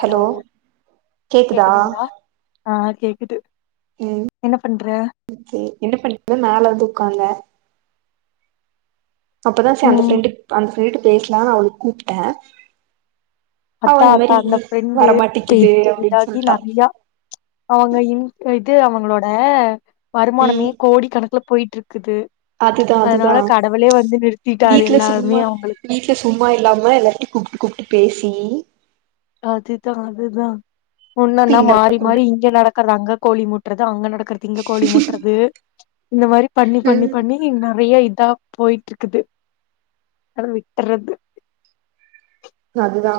Hello கேக்குதா கேக்குதுங்களா ஆ கேக்குது ம் என்ன பண்ற சரி என்ன படிகிற நாலாது க்காங்க அப்பதான் சார் அந்த ம் ப்ரெண்டு அந்த வீட்டு பேஸ்லாம்னு அவ கூப்பிட்டேன் அத்தா அத்தா அந்த ப்ரெண்டு அப்டின்னு இதாகி சொல்ட்டா நெறையா அவங்க இ இது அவங்க உங்களோட வருமானமே கோடி கணக்கில போயிட்டு இருக்கு அதுதான் அதுதான் வந்து நிறுத்திட்டாரு வீட்ல எல்லாருமே சும்மா அவங்களுக்கு வீட்ல சும்மா இல்லாம எல்லார்ட்டையும் கூப்பிட்டு கூப்ட்டு பேசி தி அதுதான் அதுதான் இப்ப ஒன்னுன்னா இந்த மாறி அளவுக்கு கொண்டு மாறி இங்க நடக்கறது அங்க கோழி முட்டுறது அங்க நடக்கிறத இங்க கோழி மூட்றது இந்த மாரி பண்ணி பண்ணி ம் பண்ணி நறைய இதா. போயிட்டு இருக்குது. நானு விட்டுறது. அதுதா.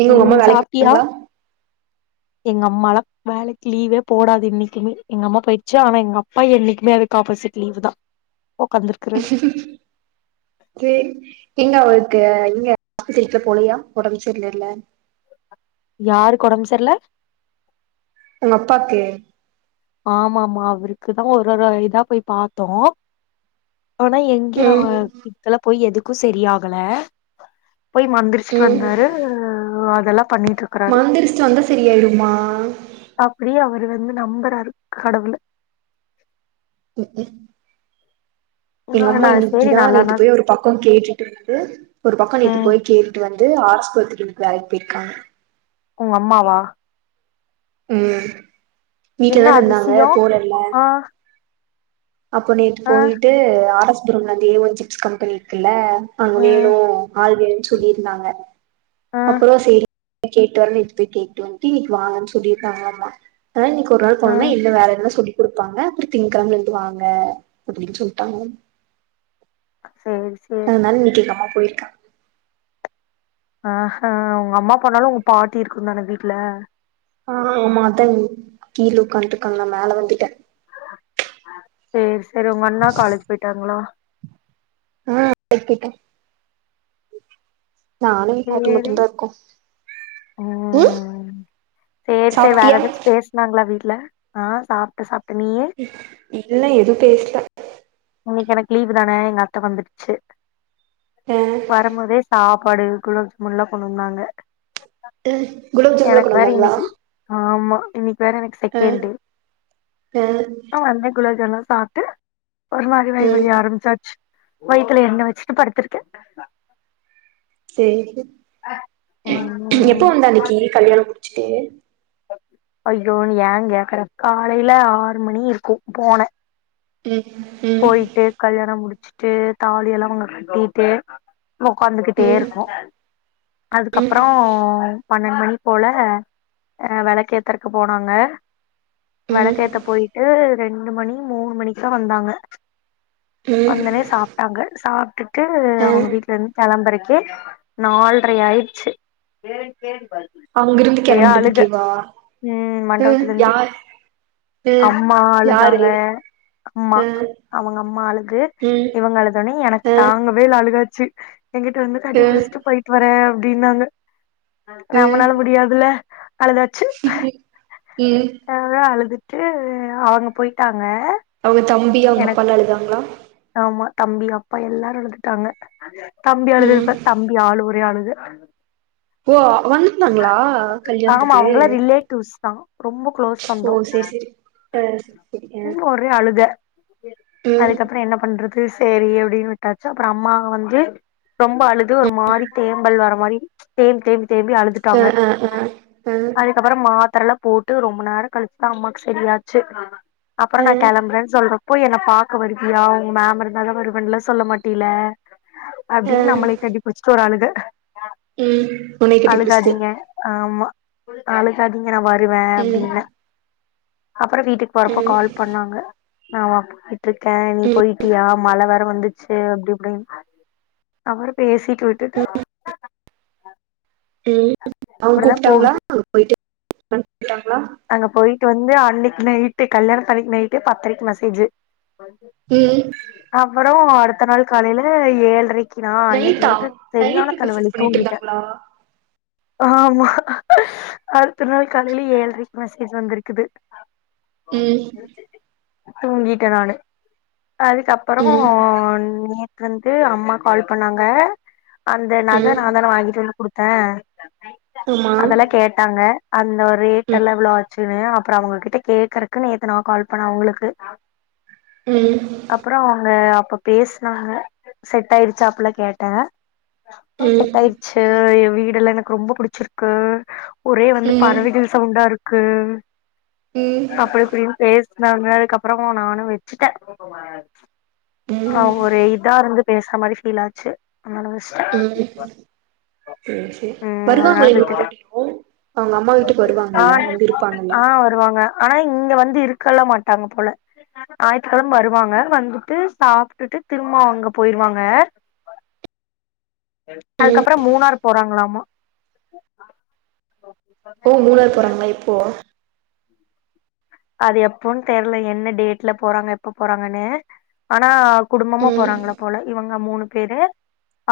நீங்க உங்க ம் வேலைக்கு சாப்ட்டியா போறிங்களா. எங்க அம்மாலா வேலைக்கு லீவே போடாது என்னைக்குமே எங்க அம்மா போயிடுச்சு ஆனா எங்க அப்பா என்னைக்குமே அதுக்கு ஆப்போசிட் லீவுதா உக்காந்துருக்குது. சேரி எங்க அவளுக்கு இங்கப் பாக்கல போலியா ஒடம்பு சரியில்லல. யாருக்கு ஒடம்பு சரியில்ல. உங்க அப்பாக்கு. ஆமா ஆமா அவருக்குதா ஒரு ஒரு இதா போய் பாத்தோ. ஆனா எங்கேயோ ம் எலா போய் எது. க்கு செரியாகல. போய் மந்துருச்சுட்டு வந்தாரு வந். மாந்துரிச்சுட்டு வந்தா செரியாயிடுமா. அது வந்து நம்புறாரு. கடவுள. உம் உ. எங்க அம்மா நா சேரி இன்னிக்குதா நேத்து நல்லானா போய் ஒரு பக்கோ கேட்டுட்டு வந்து ஒரு பக்கோ நேத்து ம் போய் கேட்டுட்டு வந். த்து ஆஸ்பத்திரிக்கு வேலைக்கு போயிருக்காங்க. உங்க அம்மாவா. உஹம். என்ன வீட்லதான இருந்தாங்க அதிசயோ போலல்ல. ஆ அப்ப நேத்து ஆ போயிட்டு அரச். [unintelligible] சிப்ஸ் கம்பெனிருக்குல்ல. அங்க ம் வேணு ஆள் வேணும்னு சொல்லிருந்தாங்க. ஆ அப்புறோ சேரி. கேட்டு வரனு இப்ப போய் கேட்டு வன்ட்டு இன்னிக்கு வாங்கன்னு சொல்லிருக்காங்களாமா. அதா இன்னிக்கு ஒரு நாள் ஆ போனன்னா என்ன வேலன்லா சொல்லி. குடுப்பாங்க அப்படி திங்ககெழமைளிருந்து. வாங்க அப்படின்னு சொல்லிட்டாங்களாமா. சேரி சேரி அதுனால இன்னிக்கு எங்க அம்மா. போயிருக்கா. அஹஹே உங்க அம்மா போனாலு உங்க பாட்டி இருக்குந்தான வீட்ல. ஆஹ ஆமா அதா கீழ உட்காந்துட்டுருக்காங்க நா மேல வந்துட்ட. சேரி. சேரி உங்க அண்ணா காலேஜ் போயிட்டாங்களா. ஆஹ கிட்ட. நானு எங்க பாட்டியு சேரி மட்டுதா இருக்கோ. உம் ம் சேரி சேரி வேற ஏதாச்சு பேசுனாங்களா வீட் ல ஆ சாப்ட்ட சாப் இல்ல எது பேசுல இன்னைக்கி எனக்கு லீவுதான எங்க அத்த வந்துடுச்சு ஆ வரும்போதே சாப் பாடு குலோப்ஜாமுன்லா கொண்டு வந்தாங்க ஆ குலோப் ஜாமுன்லா எனக்கு கொண்டு வேற வந்தாங்களா இன்னைக்கி ஆமா இன்னைக்கி வேற எனக்கு ஆ செகண்டு ஆ ஆ அந்த குலோப்ஜாம்னுலா சாப்ட்டு ஒரு மாரி வயிறு வலி ம் ஆரம்ப்ச்சாச்சு வயித்துல எண்ணை வச்சுட்டு படுத்திருக்க செரி [unintelligible] ம் எப்போ வந்த அன்னைக்கி கல்யாணோ சேரி ஐயோ ஏன் கேக்கற காலையில ஆறு மணி இருக்கு போனே ம் ம் போயிட்டு கல்யாணோ முடி ச்சிட்டு தாலி எல்லா அவங்க கட்டிட்டு உக்காந்துகிட்டே ம் இருக்கோ அதுக்கப்றோ பண்ணெண்டு மணி போல அ வெளக்கு ஏத்தறக்கு போனாங்க ம் ம் வெளக்கேத்த போயிட்டு ரெண்டு மணி மூணு மணிக்குதா வந்தாங்க ம் வந்தொடனே சாப்ட்டாங்க சாப்டுட் ட்டு ஆ அவங்க வீட்ல இருந்து கெளம்பறக் கு நால்ரையாயிருச்சு சேரி சேரி அங்கிருந்து ஒரே அழுக கெளம்புறதுக்கேவா உம் ம் மண்டபத்துலிருந்து யார் ம் அம்மா யாரு அழுதாங்க அம்மா ம் அவங்க அம்மா அழுது ம் இவங்க அழுதோன்னே எனக்கு ஆ தாங்கவே இல்ல அழுகாச் ச்சு என்கிட்ட வந்து கட்டி ம் புடிச்சிட்டு போயிட்டு வரே அப்டின்னாங்க ம் நம்மனால முடியாதுல்ல அழுதாச்சு உம் ட்டு அவங்க போயிட்டாங்க அவங்க தம்பி அவங்க அப்பாலா அழுதாங்களா அம்மா தம்பி அப்பா எல்லாரு அழுதுட்டாங்க தம்பி அழுதது ம் பாத் தம்பி அழுவுறியா அழுவு [inaudible] ஓ வந்துருந்தாங்ளா ஆமா கல்யாணத்துக்கு அவங்களா ரிலேட்டிவ்ஸ் தா ரொம்ப கு்ளோஸ் ஓ சொந்தொ சேரி சேரி ஆ சேரி சேரி ஆ ம் ஒரே அழுக ம் அதுக்கப்றோ என்ன ப ண்றது சேரி அப்டின் விட்டாச்சு அப்றொ அம்மா வந்து ரொம்ப அழுது ஒரு மாரி தேம்பல் வர மாரி தேம் தேம்பி தேம்பி ஆ அழுதுட்டாங்க ஆ ஆ அதுக்கப்பறோ மாத்தரலா போட்டு ரொம்ப நேர கழிச்சுதா அம்மாக்கு சரியாச்சு அப்றோ ஆ ஆ நா கெளம்புரேன் சொல்ற ப்போ என்ன பாக்க வருவியா மேம் இருந்தா தா வருவன்லா சொல்ல மாட்டில்ல ஆ அப்டீன் நம்மளை கட்டுபிடிச்சுட்டு ஒரு அழுக ம் உன்னை கட்டி பிடிச்சுட்டு அழுகாதீங் நா வருவே அப்டின்னே அப்புறோ வீட்டுக் போறப்போ ம் கால் பண்ணாங்க ஆமா விட்ருக்கே நீ ம் போயிட்டியா மழ வேற வந்துச்சு அப்டி இப்டின் அவர் பேசி ட்டு விட்டுட்டு ம் அவுங்க கூப்ட்டாங்களா அங்க போயிட்டு பொய்ட்டாங்ளா அங்க போயிட்டு வந்து அன்னக்கி நைட்டு கல்யாணத்தன்னிக்கு நைட்டு பத்தரைக்கு மெசேஜு ம் [unintelligible] னோ அடுத்த நாள் காலைல ஏழ்ரை க்கினா அன்னக்கி நைட்டா நைட்டு செரியான நைட்டு தலவலி மெசேஜ் பண்ணிட்டு தூங்கிட்டே இருந்தாங்களா ஆமா அடுத்த நாள் காலைல ஏழ்ரைக் மெசேஜ் வந்துருக்குது ம் தூங்கிட்டே நானு அதுக்கப்பறோ ம் நே த்து வந்து அம்மா கால் பண்ணாங்க அந்த நக ம் நாந்தான வாங்கிட்டு வந்து குடுத். ஆஹ. ஆமா அதெல்லா கேட்டாங்க. அந்த ஒரு. ம் எல்லா எவ்ளோ ஆச்சுனு. அப்புறோ அவங்க கிட்ட கேக்குறக்கு நேத்து நா கால் பண்ண அவுங்களுக்கு. ம் அப்புறோ அவுங்க. அப்ப பேசனாங்க செட் ஆயிடுச்சா அப்டில்லா கேட்ட. அப்புறோ ம் செட்டாயிருச்சு எ வீ. இதெல்லா எனக்கு ரொம்ப புடிச்சிருக்கு. ஒரே வந்து ம் பறவைகள். யாருக்கு. ம் அப்படி இப்டினு பேசி. நார்மலானதுக்கு அப்புறோ நானு வெச்சுட்ட. அஹ ம் ஒரு இதே இருந்து. பேசுற மாரி ஃபீல்லாச்சு. உஹம் சேரி சேரி ம் அதனால வருவாங்களா இங்க விட்டுட்டே மறுவடியு. அவங்க அம்மா வீட்டுக்கு ஆ வருவாங்கல்ல வந்து இருப்பாங்கல்ல. ஆ வருவாங்க ஆனா இங்க வந்து இருக்கல்லா மாட்டாங்க போல ஞாயித்துக்கெழம வருவாங்க வந்துட்டு சாப்புட்டுட்டு திரும்ப அவங்க போயிருவாங்க. ம் அதுக்கப்பறோ மூணார் போறாங்களாமா. ஓ மூணாறு போறாங்களா எப்போ. அது எப்போன்னு தெரியல என்ன டேட்ல போறாங்க எப்ப போறாங்கன்னு ஆனா. குடும்பமா ம் போறங்களா போல இவங்க. ங்க மூணு பேரு.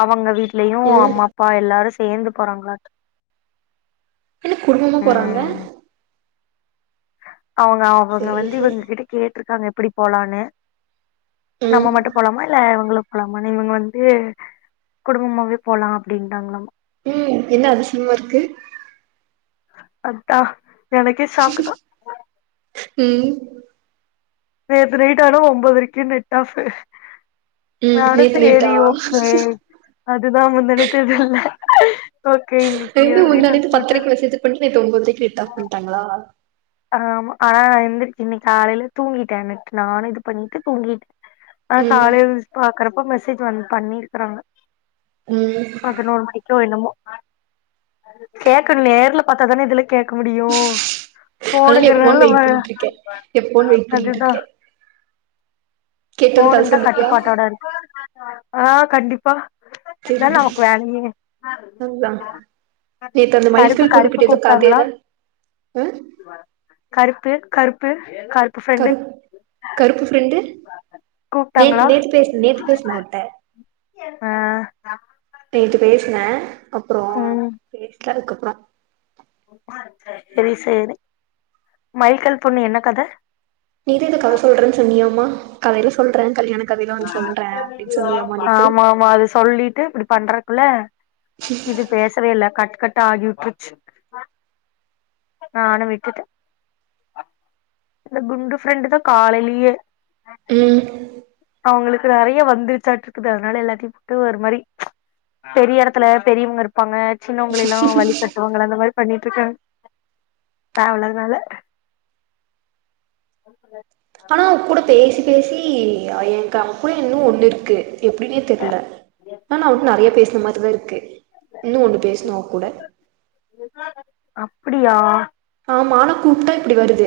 அவங்க வீட். லயு அ அம்மா அப்பா எல்லாரு சேத். சேர்ந்து போறாங்களாட்டுக். என்ன குடும்பமா போறாங்க. அவங்க அவங்க சேரி வந்து சேரி இவங்ககிட்ட கேட். ற்றுருக்காங்க எப்படி போலான்னு. ம் நம்ம மட்டு போலாமா இல்ல இவங்களு. லாமானு இவங்க வந்து குடும்பமாவே போலா அப்படின்டாங்களாமா. உம் என்ன அதிசிம்மா இருக்கு. அத்தா. எனக்கே சாக்குதா. ம் நேத்து நைட் ஆனா ஒன்பதரைக்கு நெட் ஆப் ம் நானும் நேத்து நைட்டா சரி ஓகே அதுதான் முந்தாநேத்துல ஓகே இன்னைக்கு நேத்து அப்படின்னு முந்தா நேத்து நெனச்சு பத்தரைக்கு விட்டுட்டே மெசேஜ் பண்ணிட்டு நேத்து ஒன்பதரைக்கு ரிப்ளை பண்ட்டாங்களா ஆமா ஆனா எந்திருச்சு இன்னைக்கு காலையில தூங்கிட்டே நெட் நானும் இது பண்ணிட்டு தூங்கிட்டேன் ஆ ம் காலைல எந்திரிச்சு பாக்குறப்ப இப்ப மெசேஜ் வந்து பண்ணிருக்கறாங்க ம் பதினோரு மணிக்கோ என்னமோ கேக்கணும் நேருல பார்த்தாதானே இதுலாம் கேக் க முடியும் அதனால எப்போனு வெயிட் பண்ணிட்டு இருக்கேன் எப்போன்னு வெயிட் பண்ணிட்டு அதுதா இருக்கேன் கேட்டோன தர போனுந்தா சொல்லுவியா கட்டுப்பாட்டோட இருக்கு ஆ கண்டிப்பா அதான சேரிடி பிளானே நீ அதுதா நேத்து அந்த கருப்பு மைல்கல் கருப்பு பொண்ணுகிட்ட ஏதோ கூப்ட்டாங்களா கதையெல்லா ஆ கருப்பு கருப்பு கருப்பு கருப்பு ஃப்ரெண்டு நேத்து கூப்ட்டாங்களா நேத்து பேசு நேத்து பேசுனேன் அவள்ட்ட ஆ நேத்து பேசினே அப்புறம் ம் பேஸ்லா அதுக்கப் [unintelligible] செரி செர்ரி மைக்கல் பொண்ணு என்ன கத நீ தான் ஏதோ கதை சொல்றேன்னு சொன்னியமா கதையில சொல்றே கல்யாண கதையில வந்து சொல்றே அப்டின்னு சொன்னியாமா நேத்து ஆமா ஆமா அது சொல்லிட்டு இப்படி பண்ற புள்ள இது பேசவே இல்ல கட் கட் தாகி உற்றுச் நானும் விட்டுட்ட இந்த குண்டு ஃரெண்ட்தான் காலையிலையே ம் அவங்களுக்கு நிறைய வந்துருச்சாட் ருக்கு அதனால எல்லாத்தையும் போட்டு ஒரு மாதிரி பெரிய இடத்துல பெரியவங்க இருப்பாங்க சின்னவங்கள எல்லாம் வழி கட்டு அந்த மாதிரி பண்ணிட்டு இருக்கே தேவல்லாத நாள ஆனா அவ கூட பேசி பேசி எனக்கு அப்டி இன்னு ஒன்னு இருக்கு எப்டினே தெர்ல ஆனா அவட்ட நெறைய பேசுன மாரிதா இருக்கு இன்னு ஒண்ணு பேசனு அவ கூட அப்புடியா [unintelligible] கூப்ட்டா இப்புடி வருது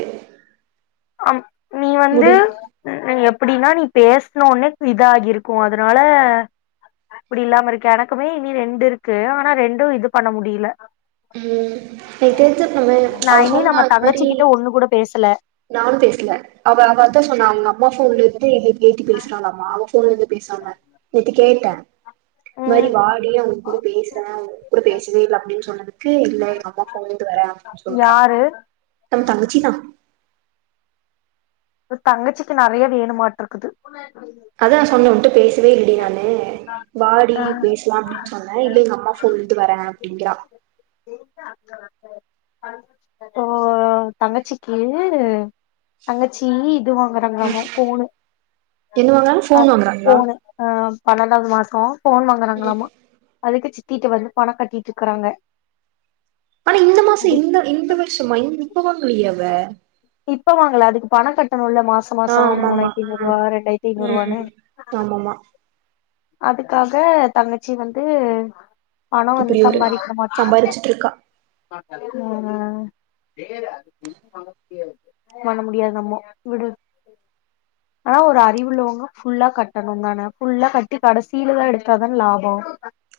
அ நீ வந்து முடி நி எப் புடின்னா நீ பேசுனோனா இதாகிருக்கு அதுனால இப்புடி இல்லாம இருக்கு எனக்குமே இனி ரெண்டு இருக்கு ஆனா ரெண்டு இது பண்ண முடில உம் நீ தெரிஞ்சுர்கணுமே நா அவ இனி நம்ம சொன்னா இது தங்கச்சி மாரி கிட்ட ஒண்ணு கூட பேசல நானும் பேசல அவ அவ அதா சொன்னா அவுங்க அம்மா ஃபோன்லருந்து [unintelligible] கேட்டி பேசுறாளாமா அவ ஃபோன்லெந்து பேசாம நேத்தி கேட்டே இது மாரி ம் வாடி அவுங்க கூட பேசுறே அவுங் கூட பேசவே இல்ல அப்டின் சொன்னதுக்கு இல்ல எங்க அம்மா ஃபோன்லெந்து வரே அப்டின் சொல்றா யாரு நம் தங்கச்சிதா தங்கச்சிக்கு நெறைய வேணுமாட்டுருக்குது அதா நா சொன்னே உன்ட்ட பேசவே இல்லடி நானு வாடி ஆ பேசலா அப்டின் சொன்னே இல்ல எங்க அம்மா ஃபோன்லெந்து வரே அப்டிங்கிறா ஓ தங்கச்சிக்கு தங்கச் ச்சி இது வாங்கறாங்களாமா ஃபோனு என்ன வாங்குறாங்க அ ஃபோன் வாங்குறாங்களா ஃபோனு ஆ பன்னெண்டாவ்து மாசொ ஃபோன் ம் வாங்கறாங்களாமா அதுக்கு சி த்தீட்டு வந்து பண கட்டிட் இக்குறாங்க ஆனா இந்த மாச இந்த இந்த வருஷமா இ ப்போ வாங்களையே அவ இப்ப வாங்கள அதுக்கு பண கட் டனுல்ல மாச ஆ மாசொ ஆமாமா மூணாயிரத்தி ஆ ஐநூறுவா ரெண்டாயிரத்தி ம் ஐநூறுவானு ஆமாமா அதுக்காக தங்கச்சி வந்து பணோ வந்து இப்பிடி ஒரு சம்பாரிச்சுட்ருக்கா உம் பண்ண முடியாது நம்மொ விடு ஆனா ஒரு அறிவுள்ளவங்க ஃபுல்லா கட்டணுந்தான ஃபுல்லா கட் டி கடசீலதா எடுத்தாதான் லாபொ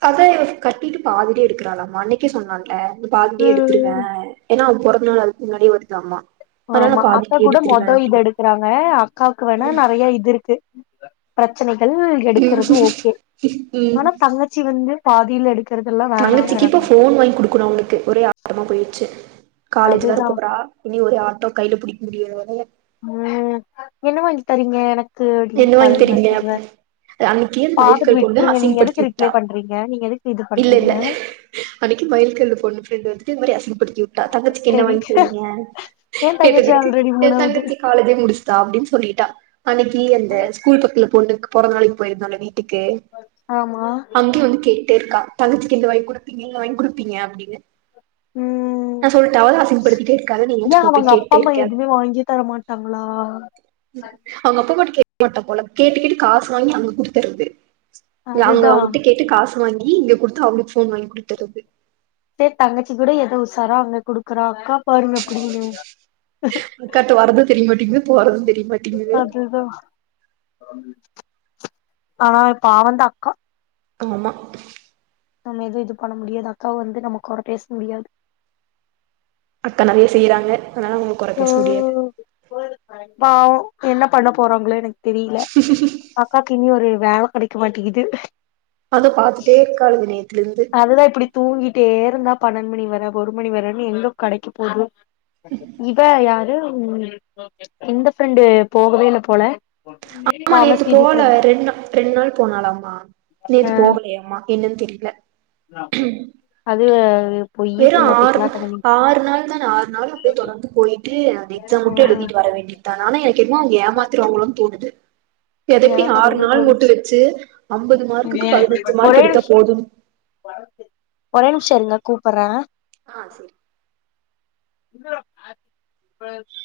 அதா இவ கட்டிட்டு பாதிலே எடுக்குறாளாமா அன்னைக்கே சொன்னா ல்ல இத பாதிலே எடுத்துருவே ம் ஏன்னா அவ பொற ந்தநாள் அதுக் முன்னாடியே வருதாம்மா ஆமா அக்கா கூட மொத இது எடுக்குறாங்க அக்காக்கு வேணா நெறைய இது இருக்கு ப்ரச்சனை கள் எடுக்குறது ஓகே‌ ம் ம் ஆனா தங்கச்சி வந்து பாதில எடு தங்கச்சிக்கு இப்ப ஃபோன் வாயிங்குடுக்கணு அவளுக்கு ஒரே ஆட்டமா போய்ருச்சு காலேஜு வர அதுதா போறா இனி ஒரே ஆட்டோ கைல புடிக் முடியா [unintelligible] உம் என்ன வாங்கி தரீங்க எனக் என்ன வாங்கி தெரியங்க அப்டின்னு அன்னைக்கு பாத்துட்டு மயில்கல் பொண்ணு விட்ருங்க அசி நீங்க படுத்தி எதுக்கு ரிப்ளை விட்டான் பண்றீங்க நீங்க எதுக்கு இது இல்ல பண்றீங்க இல்ல அன்னைக்கு மயில் கல்ல பொண்ணு வந்துட்டு மாரி இப்டி த தங்கச்சிக்கு என்ன தெரி வாங்கி தெவங்க ஏ தங்கச்சி ஆல்ரெடி கேட்டதுக்கு மூணாவது தங்கச்சி காலேஜ் முடிச்சுட்டா அப்டின்னு சொல்லிட்டா [unintelligible] நீ அந்த ஸ்கூல் பக்கத்துல பொண்ணு பொறந்த நாளைக் போயிருந்தோல்ல வீ ட்டுக்கு ஆமா அங்யு வந்து கேட்டேருக்கா தங்கச்சிக்கு இந்து வாங் குடுப்பீங்க இத வாங்குடுப்பீங்க அப்டின்னு ம் நா சொல்ட்டா அவதா அசிங்கப்படுத்திட்டே இருக்காத நீ ஏ சும்மா அவங்க போய் அப்பா கேட்டே அம்மா இருக்க எதுவுமே வாங்கியே தர மாட்டாங்களா அவுங்க அப்பம்மாட்ட கேக் மாட்டா போல கேட்டு கேட்டு காசு வாங்கி அங்க குடுத்தர்றது அங்க அதுதா அவுங்கட்ட கேட்டு காசு வாங்கி இங்க குடுத்து அவளுக்கு ஃபோன் வாங்கி குடுத்தர்றது சே தங்கச்சி கூட எதோ உசாரா அவனுக் குடுக்குறா அக்கா பாருங்க அப்புடினு அக்காட்ட வர்றது தெரியமாட்டேக்குது போறது தெரியமாட்டிங்குது ஆ பாவந்தா அக்கா ஆமா நம்ம எதுவு இது பண்ண முடியாது அக்காவ வந்து நம்மக் கொற பேச முடியாது. அக்கா நெறைய செய்யுறாங்க அனால அவுங்கள கொற பேச முடியாது ம் பாவோ என்ன பண்ண போறாங்களொ எனக் தெரியில அக்காக்கு இனி ஒரு வேல கெடைக்க மாட்டிக்கிது அத பாத்துட்டே இருக்காளுங்க நே அதுதா இப்பிடி தூங்கி ட்டேருந்தா பன்னெண் மணி வர ஒரு மணி வரன்னு எங்க கடைக்கு போது இவ யாரு ம் இந்த ஃப்ரெண்டு போகவே இல்ல போல ஆமா தாமஸ் நேத்து வீதி போல ஃப்ரெண்டு ரெண் நா ரெண் நாள் போனாளாம்மா நேத்து போகலையாம்மா என்னன் தெரில அது பொய்யி வெறு புண்ணாக்கு ஆறு பித்தலாட்டம் பண்ணி ஆறு நாள் தான ஆறு நாள் அப்டியே தொடர்ந்து போயிட்டு அந்த எக்ஸாம் மட்டு ம் எழுதிட்டு வர வேண்டிதானெ ஆனா என க்கென்மோ அவுங்க ஏமாத்திருவாங்களோன் தோனுது தெரப்பி எனக்கு ஆறு அப்படிதா நாள் மட்டு தோணுச்சு வச்சு அம்பது மார்க்குக்கு ம் பதினஞ்சு மார்க் ஒரே எடுத்தா நிமிஷ போதுன் கூப்புர்றே ஆ சேரி [inaudible]